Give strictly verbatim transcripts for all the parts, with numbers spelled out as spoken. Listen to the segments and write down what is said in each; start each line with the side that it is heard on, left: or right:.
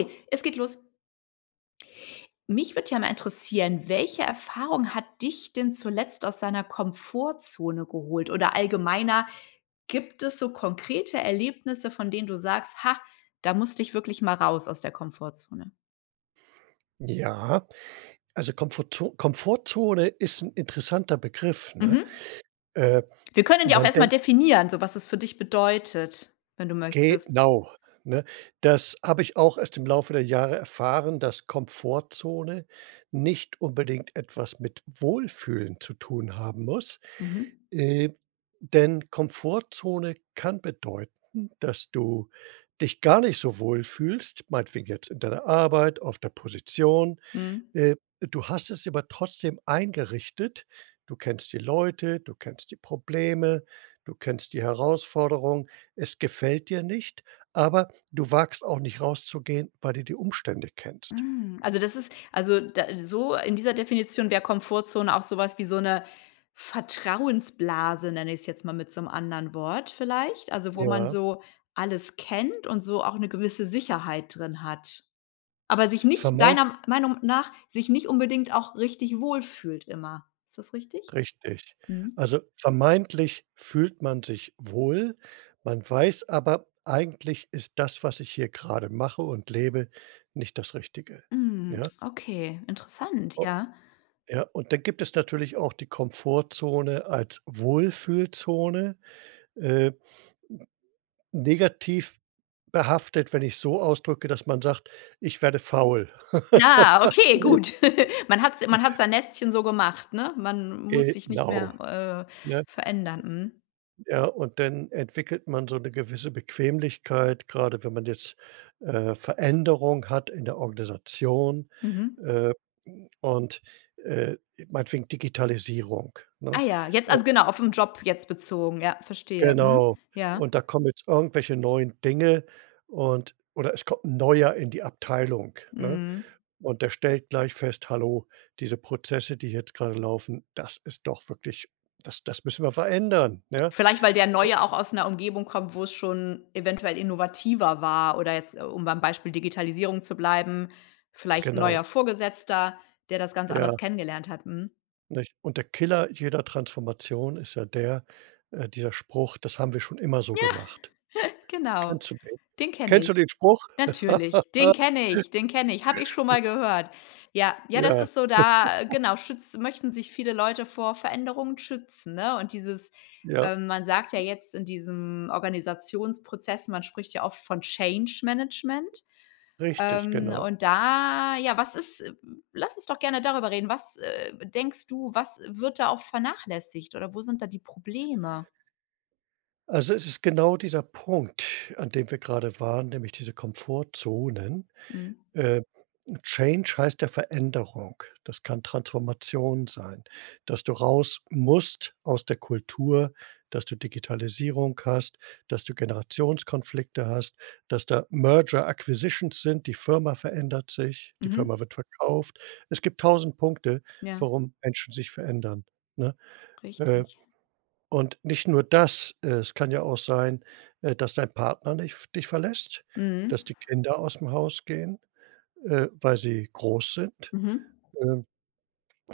left: Okay, es geht los. Mich würde ja mal interessieren, welche Erfahrung hat dich denn zuletzt aus deiner Komfortzone geholt, oder allgemeiner, gibt es so konkrete Erlebnisse, von denen du sagst: „Ha, da musst ich wirklich mal raus aus der Komfortzone?“
right: Ja, also, Komfortzo Komfortzone ist 'n interessanter Begriff, ne?
left: Mhm.
right: Äh,
left: Wir können ja auch
right: man
left: erst mal
right: denkt
left: definieren, so was es für dich bedeutet, wenn du möchtest.
right: genau, ne? Das hab ich auch erst im Laufe der Jahre erfahren, dass Komfortzone nicht unbedingt etwas mit Wohlfühlen zu tun haben muss.
left: Mhm.
right: Äh, denn Komfortzone kann bedeuten, dass du dich gar nicht so wohlfühlst, meinetwegen jetzt, in deiner Arbeit, auf der Position.
left: Mhm.
right: Äh, du hast es dir aber trotzdem eingerichtet. Du kennst die Leute, du kennst die Probleme, du kennst die Herausforderung. Es gefällt dir nicht, aber du wagst auch nicht rauszugehen, weil du die Umstände kennst.
left: Hm, also, das ist also, da so in dieser Definition der Komfortzone auch sowas wie so 'ne „Vertrauensblase“, nenne ich es jetzt mal mit so 'nem anderen Wort vielleicht? Also, wo man
right: Ja.
left: so alles kennt und so auch 'ne gewisse Sicherheit drin hat. Aber sich nicht,
right: Vermei
left: deiner Meinung nach sich nicht unbedingt auch richtig wohlfühlt immer. Ist das richtig?
right: Richtig.
left: Mhm.
right: Also, vermeintlich fühlt man sich wohl. Man weiß aber: „Eigentlich ist das, was ich hier grade mache und lebe, nicht das Richtige“,
left: Mhm.
right: ja?
left: Okay, interessant,
right: O
left: ja.
right: ja, und dann gibt es natürlich auch die Komfortzone als Wohlfühlzone. Äh negativ behaftet, wenn ich's so ausdrücke, dass man sagt: „Ich werde faul.“
left: Ah, okay gut. Man hat's man hat's sein Nestchen so gemacht, ne? Man muss sich nicht
right: Genau,
left: mehr, äh,
right: ne?
left: verändern, mhm.
right: Ja, und dann entwickelt man so 'ne gewisse Bequemlichkeit, gerade wenn man jetzt, äh, Veränderung hat in der Organisation,
left: Mhm.
right: äh, und, äh, meinetwegen Digitalisierung,
left: Ah
right: ne?
left: ja, jetzt also,
right: Und
left: genau, auf 'n Job jetzt bezogen, ja, verstehe, mhm,
right: Genau.
left: ja.
right: Und da kommen jetzt irgendwelche neuen Dinge und oder es kommt 'n Neuer in die Abteilung, ne?
left: Mhm.
right: Und der stellt gleich fest: „Hallo, diese Prozesse, die jetzt grade laufen, das ist doch wirklich, das das müssen wir verändern, ne?“.
left: Vielleicht weil der
right: [unintelligible]
left: Neue auch aus 'ner Umgebung kommt, wo es schon eventuell innovativer war oder jetzt, äh, um beim Beispiel Digitalisierung zu bleiben, vielleicht 'n
right: Genau.
left: neuer Vorgesetzter, der das ganz anders
right: Ja.
left: kennengelernt hat, mhm.
right: Nicht? Und der Killer jeder Transformation ist ja der äh, dieser Spruch: „Das haben wir schon immer so
left: Ja,
right: gemacht.“
left: genau,
right: Kennst du den?
left: den kenne
right: Kennst du
left: ich.
right: den Spruch?
left: Natürlich, den kenne ich dene kenn ich, habe ich schon mal gehört. Ja, ja das
right: Ja.
left: ist so da genau schütz möchten sich viele Leute vor Veränderungen schützen, ne? Und dieses
right: Ja.
left: ähm, man sagt ja
right: [unintelligible]
left: jetzt in diesem Organisationsprozess man spricht ja oft von Change Management,
right: Richtig,
left: ähm,
right: genau.
left: und da ja, was ist Lass uns doch gerne darüber reden. Was, äh, denkst du was wird da auch vernachlässigt, oder wo sind da die Probleme?
right: Also, es ist genau dieser Punkt, an dem wir gerade waren, nämlich diese Komfortzone.
left: Mhm.
right: Ähm, change heißt ja Veränderung, das kann Transformation sein. Dass du raus musst aus der Kultur, dass du Digitalisierung hast, dass du Generationskonflikte hast, dass da merger acquisitions sind. Die Firma verändert sich, die Firma
left: Mhm.
right: wird verkauft. Es gibt tausend Punkte,
left: Ja.
right: warum Menschen sich verändern, ne? Äh,
left: Richtig.
right: und nicht nur das, es kann ja auch sein, äh, dass dein Partner nicht v dich verlässt,
left: Mhm.
right: dass die Kinder aus dem Haus gehen, äh, weil sie groß sind.
left: Mhm.
right: Ähm,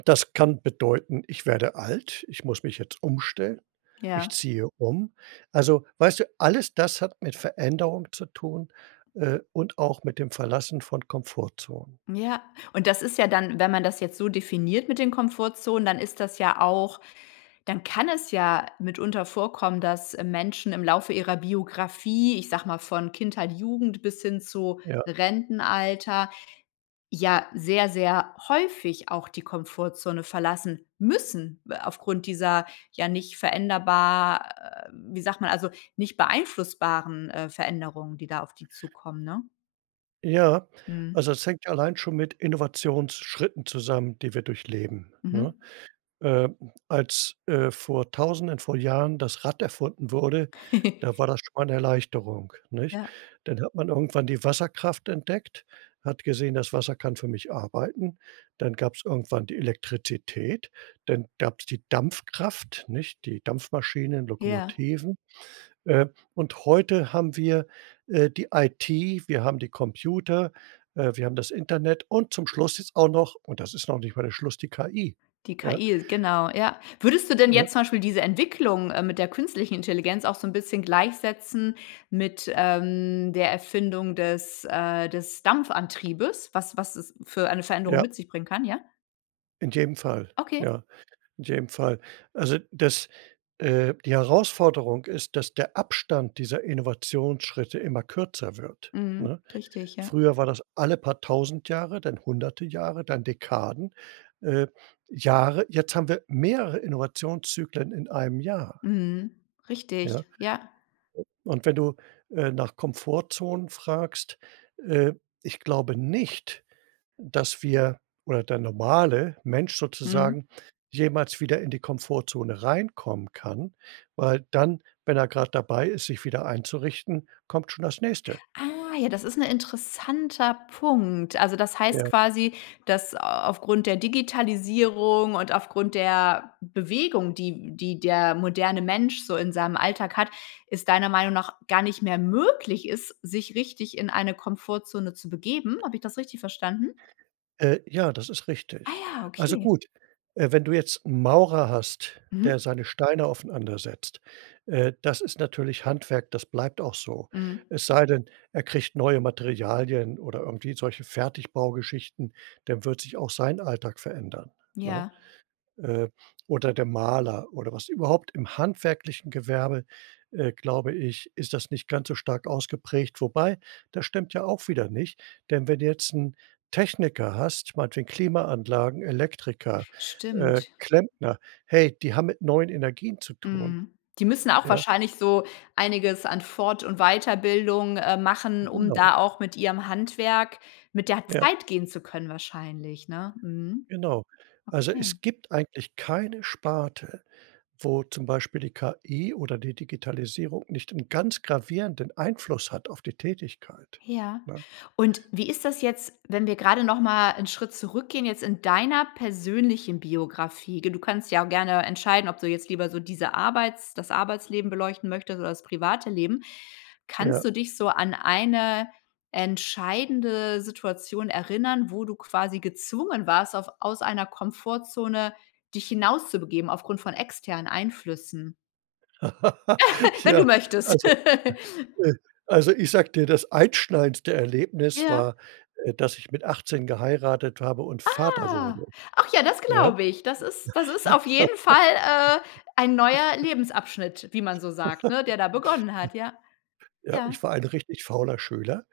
right: das kann bedeuten: „Ich werde alt, ich muss mich jetzt umstellen, ich
left: Ja.
right: ziehe um.“ Also, weißt du, alles das hat mit Veränderung zu tun, äh, und auch mit dem Verlassen von Komfortzonen.
left: Ja, und das ist ja dann wenn man das jetzt so definiert mit den Komfortzonen, dann ist das ja auch dann kann es ja mitunter vorkommen, dass Menschen im Laufe ihrer Biografie, ich sage mal von Kindheit, Jugend bis hin zu
right: Ja.
left: Rentenalter, ja sehr, sehr häufig auch die Komfortzone verlassen müssen w aufgrund dieser ja nicht veränderbar wie sagt man also, nicht beeinflussbaren, äh, Veränderungen, die da auf die zukommen, ne?
right: Ja,
left: Mhm.
right: also, das hängt allein schon mit Innovationsschritten zusammen, die wir durchleben, ne?
left: Mhm.
right: Ähm, als, äh, vor Tausenden vor Jahren das Rad erfunden wurde, da war das schon mal 'ne Erleichterung, nicht?
left: Ja.
right: Dann hat man irgendwann die Wasserkraft entdeckt, hat gesehen, das Wasser kann für mich arbeiten. Dann gab's irgendwann die Elektrizität, dann gab's die Dampfkraft, nicht? Die Dampfmaschinen,
left: Ja.
right: Lokomotiven. Äh, und heute haben wir, äh, die IT, wir haben die Computer, äh, wir haben das Internet und zum Schluss jetzt auch noch- und das ist noch nicht mal der Schluss- die KI,
left: Die
right: ja.
left: KI, genau, ja. Würdest du denn
right: Ne?
left: jetzt zum Beispiel diese Entwicklung, ähm, mit der Künstlichen Intelligenz auch so 'n bisschen gleichsetzen mit, ähm, der Erfindung des, äh des Dampfantriebes, was was es für eine Veränderung
right: Ja.
left: mit sich bringen kann, ja?
right: In jedem Fall,
left: Okay.
right: ja. In jedem Fall. Also, das, äh die Herausforderung ist, dass der Abstand dieser Innovationsschritte immer kürzer wird,
left: Mhm.
right: ne?
left: Richtig, ja.
right: Früher war das alle paar tausend Jahre, dann hunderte Jahre, dann Dekaden, äh Jahre. Jetzt haben wir mehrere Innovationszyklen in einem Jahr.
left: Mhm.
right: Ja.
left: Richtig, ja.
right: U Und wenn du, äh, nach Komfortzonen fragst, äh, ich glaube nicht, dass wir oder der normale Mensch
left: Mhm.
right: sozusagen jemals wieder in die Komfortzone reinkommen kann. Weil dann, wenn er grad dabei ist, sich wieder einzurichten, kommt schon das Nächste.
left: Ah, ja, das ist 'n interessanter Punkt. Also, das heißt
right: Ja.
left: quasi, dass au aufgrund der Digitalisierung und aufgrund der Bewegung, die die der moderne Mensch so in seinem Alltag hat, es deiner Meinung nach gar nicht mehr möglich ist, sich richtig in eine Komfortzone zu begeben. Habe ich das richtig verstanden?
right: Äh, ja, das ist
left: Ah
right: richtig.
left: ja,
right: Also,
left: okay.
right: gut, äh, wenn du jetzt 'n Maurer hast, der
left: Mhm.
right: seine Steine aufeinander setzt, äh, das ist natürlich Handwerk, das bleibt auch so.
left: Mhm.
right: Es sei denn, er kriegt neue Materialien oder irgendwie solche Fertigbaugeschichten, dann wird sich auch sein Alltag verändern, ne?
left: Ja.
right: Äh, oder der Maler oder was überhaupt, im handwerklichen Gewerbe, äh, glaube ich, ist das nicht ganz so stark ausgeprägt. Wobei, das stimmt ja auch wieder nicht, denn wenn du jetzt 'n Techniker hast, meinetwegen Klimaanlagen, Elektriker, äh,
left: Stimmt.
right: Klempner, hey, die haben mit neuen Energien zu tun.
left: Mhm. Die müssen auch
right: Ja.
left: wahrscheinlich so einiges an Fort und Weiterbildung, äh, machen, um
right: Genau.
left: da auch mit ihrem Handwerk mit der
right: Ja.
left: Zeit gehen zu können wahrscheinlich, ne? Mhm.
right: Genau. Also,
left: Okay.
right: es gibt eigentlich keine Sparte, wo zum Beispiel die KI oder die Digitalisierung nicht 'n ganz gravierenden Einfluss hat auf die Tätigkeit,
left: Ja,
right: ne?
left: und wie ist das jetzt, wenn wir gerade noch mal 'n Schritt zurückgehen jetzt in deiner persönlichen Biografie? G du kannst dich ja auch gerne entscheiden, ob du jetzt lieber so diese Arbeits das Arbeitsleben beleuchten möchtest oder das private Leben. Kannst
right: Ja.
left: du dich so an eine entscheidende Situation erinnern, wo du quasi gezwungen warst auf aus einer Komfortzone dich hinauszubegeben aufgrund von externen Einflüssen? Wenn du
right: Ja,
left: möchtest.
right: also, äh also, ich sage dir, das einschneidenste Erlebnis
left: Ja.
right: war, äh, dass ich mit achtzehn geheiratet habe und Vater
left: Ah,
right: wurde,
left: ach ja, das
right: ja?
left: glaube ich. Das ist das ist auf jeden Fall, äh, ein neuer Lebensabschnitt, wie man so sagt, ne? Der da begonnen hat, ja.
right: Ja,
left: Ja.
right: ich war ein richtig fauler Schüler.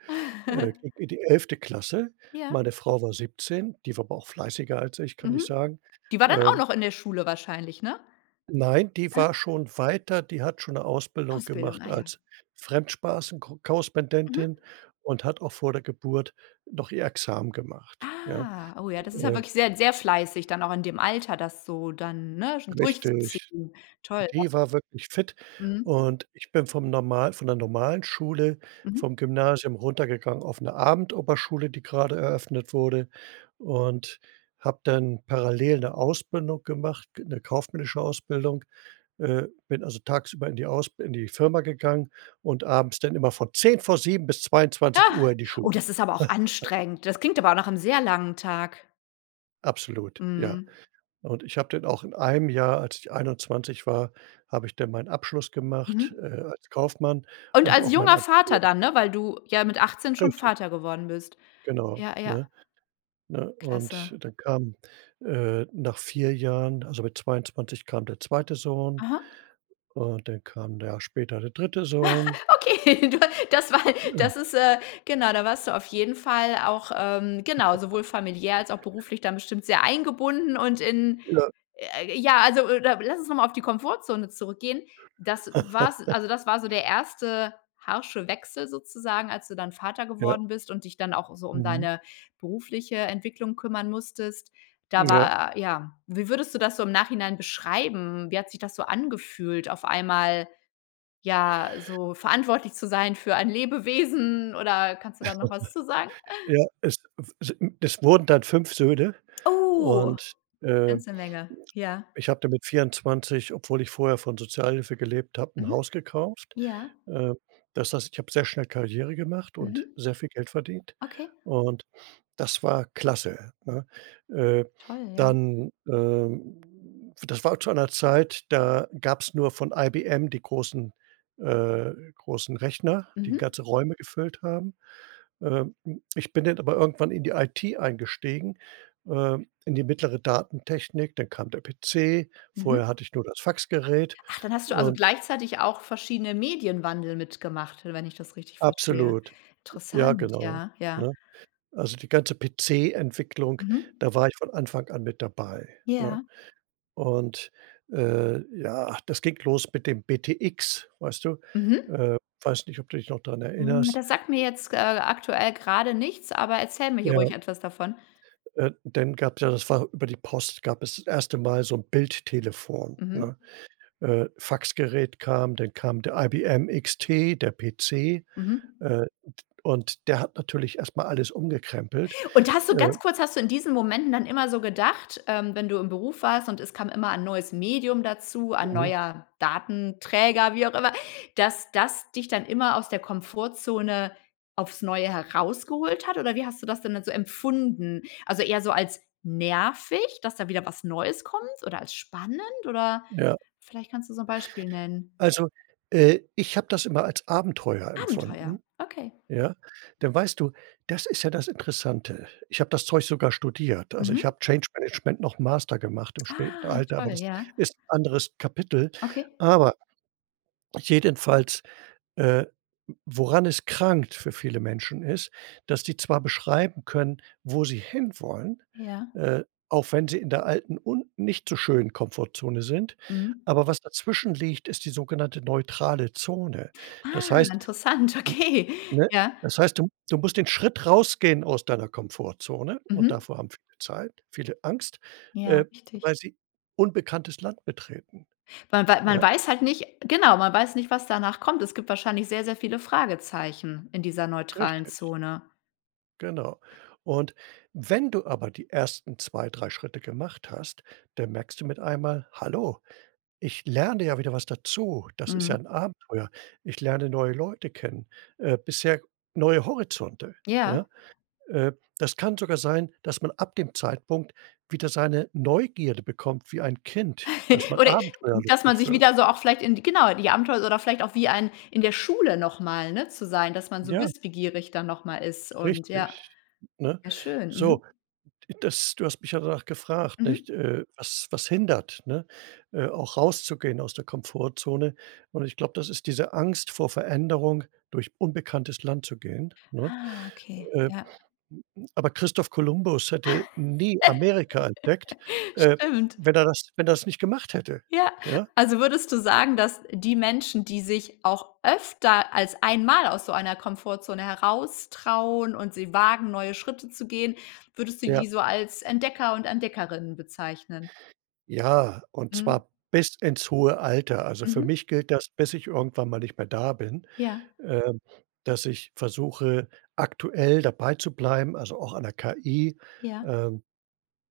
right: Äh, ging in die elfte Klasse.
left: Ja.
right: Meine Frau war siebzehn, die war aber auch fleißiger als ich, kann ich
left: Mhm.
right: sagen,
left: Die war dann
right: äh
left: auch noch in der Schule wahrscheinlich, ne?
right: Nein, die war schon weiter, die hat schon 'ne Ausbildung
left: Ausbildung,
right: gemacht
left: ah ja.
right: als Fremdspaßenko
left: Mhm.
right: Korrespondentin und hat auch vor der Geburt noch ihr Examen gemacht, ja.
left: Ah, oh ja, das ist ja
right: Äh
left: wirklich sehr, sehr fleißig dann auch in dem Alter, das so dann, ne, schon
right: Richtig.
left: durchzuziehen, toll, ja.
right: Die war wirklich fit.
left: Mhm.
right: Und ich bin vom normal von der normalen Schule
left: Mhm.
right: vom Gymnasium runtergegangen auf 'ne Abendoberschule, die grade eröffnet wurde und habe dann parallel 'ne Ausbildung gemacht, 'ne kaufmännische Ausbildung. Äh, bin also tagsüber in die aus in die Firma gegangen und abends dann immer von zehn vor sieben bis zweiundzwanzig Uhr in die
left: Oh,
right: Schule.
left: das ist aber auch anstrengend. Das klingt aber auch nach 'nem sehr langen Tag.
right: Absolut, ja.
left: Mhm.
right: Und ich habe dann auch in einem Jahr als ich einundzwanzig war, habe ich dann meinen Abschluss gemacht,
left: Mhm.
right: äh, als Kaufmann
left: Und
right: und
left: als
right: auch mein
left: junger Vater
right: Abitur.
left: dann, ne, weil du ja mit achtzehn schon
right: Richtig.
left: Vater geworden bist.
right: Genau,
left: Ja, ja.
right: ne? Ne?
left: Klasse.
right: Und dann kam, äh, nach vier Jahren also mit zweiundzwanzig kam der zweite Sohn
left: Aha.
right: und dann kam 'n Jahr später der dritte Sohn.
left: Okay, da das war das ist, äh genau da warst du auf jeden Fall auch, ähm, genau, sowohl familiär als auch beruflich dann bestimmt sehr eingebunden und in,
right: Ja.
left: j ja also oder lass uns noch mal auf die Komfortzone zurückgehen. Das war's also das war so der erste harsche Wechsel sozusagen, als du dann Vater
right: Ja.
left: geworden bist und dich dann auch so um
right: Mhm.
left: deine berufliche Entwicklung kümmern musstest. Da
right: Ja.
left: war, ja wie würdest du das so im Nachhinein beschreiben? Wie hat sich das so angefühlt, auf einmal, ja, so verantwortlich zu sein für ein Lebewesen oder kannst du da noch was zu sagen?
right: Ja, es w sin es wurden dann fünf Söhne.
left: Oh.
right: Und, äh,
left: Ganze Menge, ja.
right: ich habe da mit vierundzwanzig, obwohl ich vorher von Sozialhilfe gelebt habe, 'n
left: Mhm.
right: Haus gekauft.
left: Ja.
right: Äh, das heißt, ich habe sehr schnell Karriere gemacht
left: Mhm.
right: und sehr viel Geld verdient.
left: Okay.
right: Und das war klasse, ne? Äh,
left: Toll, ja.
right: dann, ähm das war zu einer Zeit, da gab's nur von IBM die großen äh, großen Rechner, die
left: Mhm.
right: ganze Räume gefüllt haben. Ähm, ich bin dann aber irgendwann in die IT eingestiegen, ähm, in die mittlere Datentechnik. Dann kam der PC,
left: Mhm.
right: vorher hatte ich nur das Faxgerät.
left: Ach, dann hast du also
right: Und
left: gleichzeitig auch verschiedene Medienwandel mitgemacht, wenn ich das richtig verstehe.
right: Absolut, ja
left: Interessant,
right: genau,
left: ja, ja.
right: ne? Also, die ganze PC-Entwicklung,
left: Mhm.
right: da war ich von Anfang an mit dabei, ne?
left: Ja.
right: Und, äh, ja, das ging los mit dem BTX, weißt du.
left: Mhm.
right: Äh, weiß nicht, ob du dich noch dran
left: Hm.
right: erinnerst.
left: Das sagt mir jetzt, g äh, aktuell grade nichts, aber erzähle mir hier
right: Ja.
left: ruhig etwas davon.
right: Äh, dann gab's ja das war über die Post gab es das erste Mal so 'n Bildtelefon,
left: Mhm.
right: ne? Äh, Faxgerät kam, dann kam der IBM XT, der PC,
left: Mhm.
right: äh, und und der hat natürlich erst mal alles umgekrempelt.
left: Und hast du ganz
right: Äh
left: kurz hast du in diesen Momenten dann immer so gedacht ähm, wenn du im Beruf warst und es kam immer 'n neues Medium dazu, ein
right: Mhm.
left: neuer Datenträger, wie auch immer, dass das dich dann immer aus der Komfortzone aufs Neue herausgeholt hat, oder wie hast du das denn dann so empfunden? Also, eher so als nervig, dass da wieder was Neues kommt, oder als spannend oder
right: Ja.
left: vielleicht kannst du so 'n Beispiel nennen.
right: Also äh, ich habe das immer als Abenteuer
left: Abenteuer,
right: empfunden,
left: okay.
right: ja. Denn weißt du, das ist ja das Interessante. Ich habe das Zeug sogar studiert. Also, ich
left: Mhm.
right: habe Change Management noch 'n Master gemacht im späten
left: Ah,
right: Alter, aber
left: toll,
right: das
left: ja.
right: ist 'n anderes Kapitel.
left: Okay.
right: Aber jedenfalls, äh, woran es krankt für viele Menschen ist, dass die zwar beschreiben können, wo sie hinwollen,
left: Ja.
right: äh, auch wenn sie in der alten und nicht so schönen Komfortzone sind,
left: Mhm.
right: aber was dazwischen liegt, ist die sogenannte neutrale Zone. Das
left: Ah,
right: heißt
left: interessant, okay,
right: ne?
left: ja.
right: Das heißt, du m du musst den Schritt rausgehen aus deiner Komfortzone und
left: Mhm.
right: davor haben viele Zeit viele Angst,
left: Ja,
right: äh,
left: richtig.
right: weil sie unbekanntes Land betreten,
left: Wa weil ma man
right: ja?
left: weiß halt nicht genau, man weiß nicht, was danach kommt. Es gibt wahrscheinlich sehr, sehr viele Fragezeichen in dieser neutralen
right: Richtig.
left: Zone.
right: Genau. Und, wenn du aber die ersten zwei, drei Schritte gemacht hast, dann merkst du mit einmal: „Hallo, ich lerne ja wieder was dazu, das ist ja
left: Mhm.
right: 'n Abenteuer. Ich lerne neue Leute kennen, äh, bisher neue Horizonte.“
left: Ja.
right: Ja? Äh, das kann sogar sein, dass man ab dem Zeitpunkt wieder seine Neugierde bekommt wie ein Kind, dass man
left: Oder dass man
right: abenteuerlustig
left: sich wieder
right: wird.
left: so auch vielleicht in die genau, die Abenteuer oder vielleicht auch wie ein In der Schule noch mal, ne, zu sein, dass man so
right: Ja.
left: wissbegierig dann noch mal ist und ja.
right: Richtig, ne?
left: Ja schön. Mhm.
right: So, das du hast mich ja danach gefragt, nicht,
left: Mhm.
right: äh, was was hindert, ne, äh, auch rauszugehen aus der Komfortzone. Und ich glaube, das ist diese Angst vor Veränderung, durch unbekanntes Land zu gehen, ne?
left: Ah, okay.
right: Äh, a
left: Ja.
right: aber Christoph Kolumbus hätte nie Amerika entdeckt, äh,
left: Stimmt.
right: wenn er das wenn er's nicht gemacht hätte,
left: Ja,
right: ja.
left: also würdest du sagen, dass die Menschen, die sich auch öfter als einmal aus so einer Komfortzone heraus trauen und sie wagen, neue Schritte zu gehen, würdest du die
right: Ja.
left: so als Entdecker und Entdeckerinnen bezeichnen?
right: Ja, und
left: Mhm.
right: zwar bis ins hohe Alter. Also, für
left: Mhm.
right: mich gilt das, bis ich irgendwann mal nicht mehr da bin,
left: Ja.
right: ähm, dass ich versuche, aktuell dabeizubleiben, also auch an 'ner KI.
left: Ja.
right: Ähm,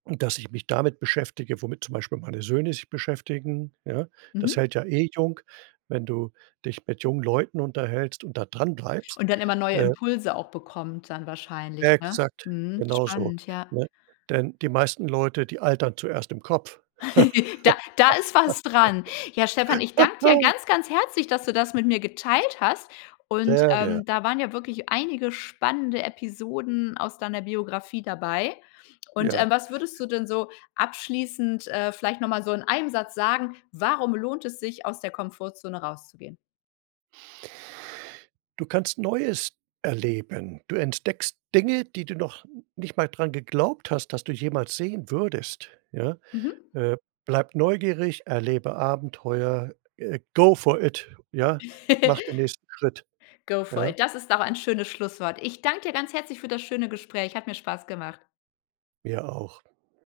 right: und dass ich mich damit beschäftige, womit zum Beispiel meine Söhne sich beschäftigen, ja? Das
left: Mhm.
right: hält ja eh jung, wenn du dich mit jungen Leuten unterhältst und da dranbleibst.
left: Und dann immer neue
right: Äh
left: Impulse auch bekommt dann wahrscheinlich ne?
right: Exakt,
left: Mhm.
right: genauso,
left: Spannend, ja.
right: ne? Denn die meisten Leute, die altern zuerst im Kopf.
left: Da da ist was dran. Ja, Stefan, ich danke dir ganz ganz herzlich, dass du das mit mir geteilt hast und,
right: Sehr gern.
left: ähm, da waren ja wirklich einige spannende Episoden aus deiner Biografie dabei. Und, ähm,
right: Ja.
left: was würdest du denn so abschließend, äh, vielleicht noch mal so in einem Satz sagen, warum lohnt es sich, aus der Komfortzone rauszugehen?
right: Du kannst Neues erleben. Du entdeckst Dinge, die du noch nicht mal dran geglaubt hast, dass du jemals sehen würdest, ja.
left: Mhm.
right: Äh, bleib neugierig, erlebe Abenteuer, äh go for it ja? Mache den nächsten Schritt,
left: Go for
right: ja?
left: it. Das ist aber ein schönes Schlusswort. Ich danke dir ganz herzlich für das schöne Gespräch. Hat mir Spaß gemacht.
right: Mir auch.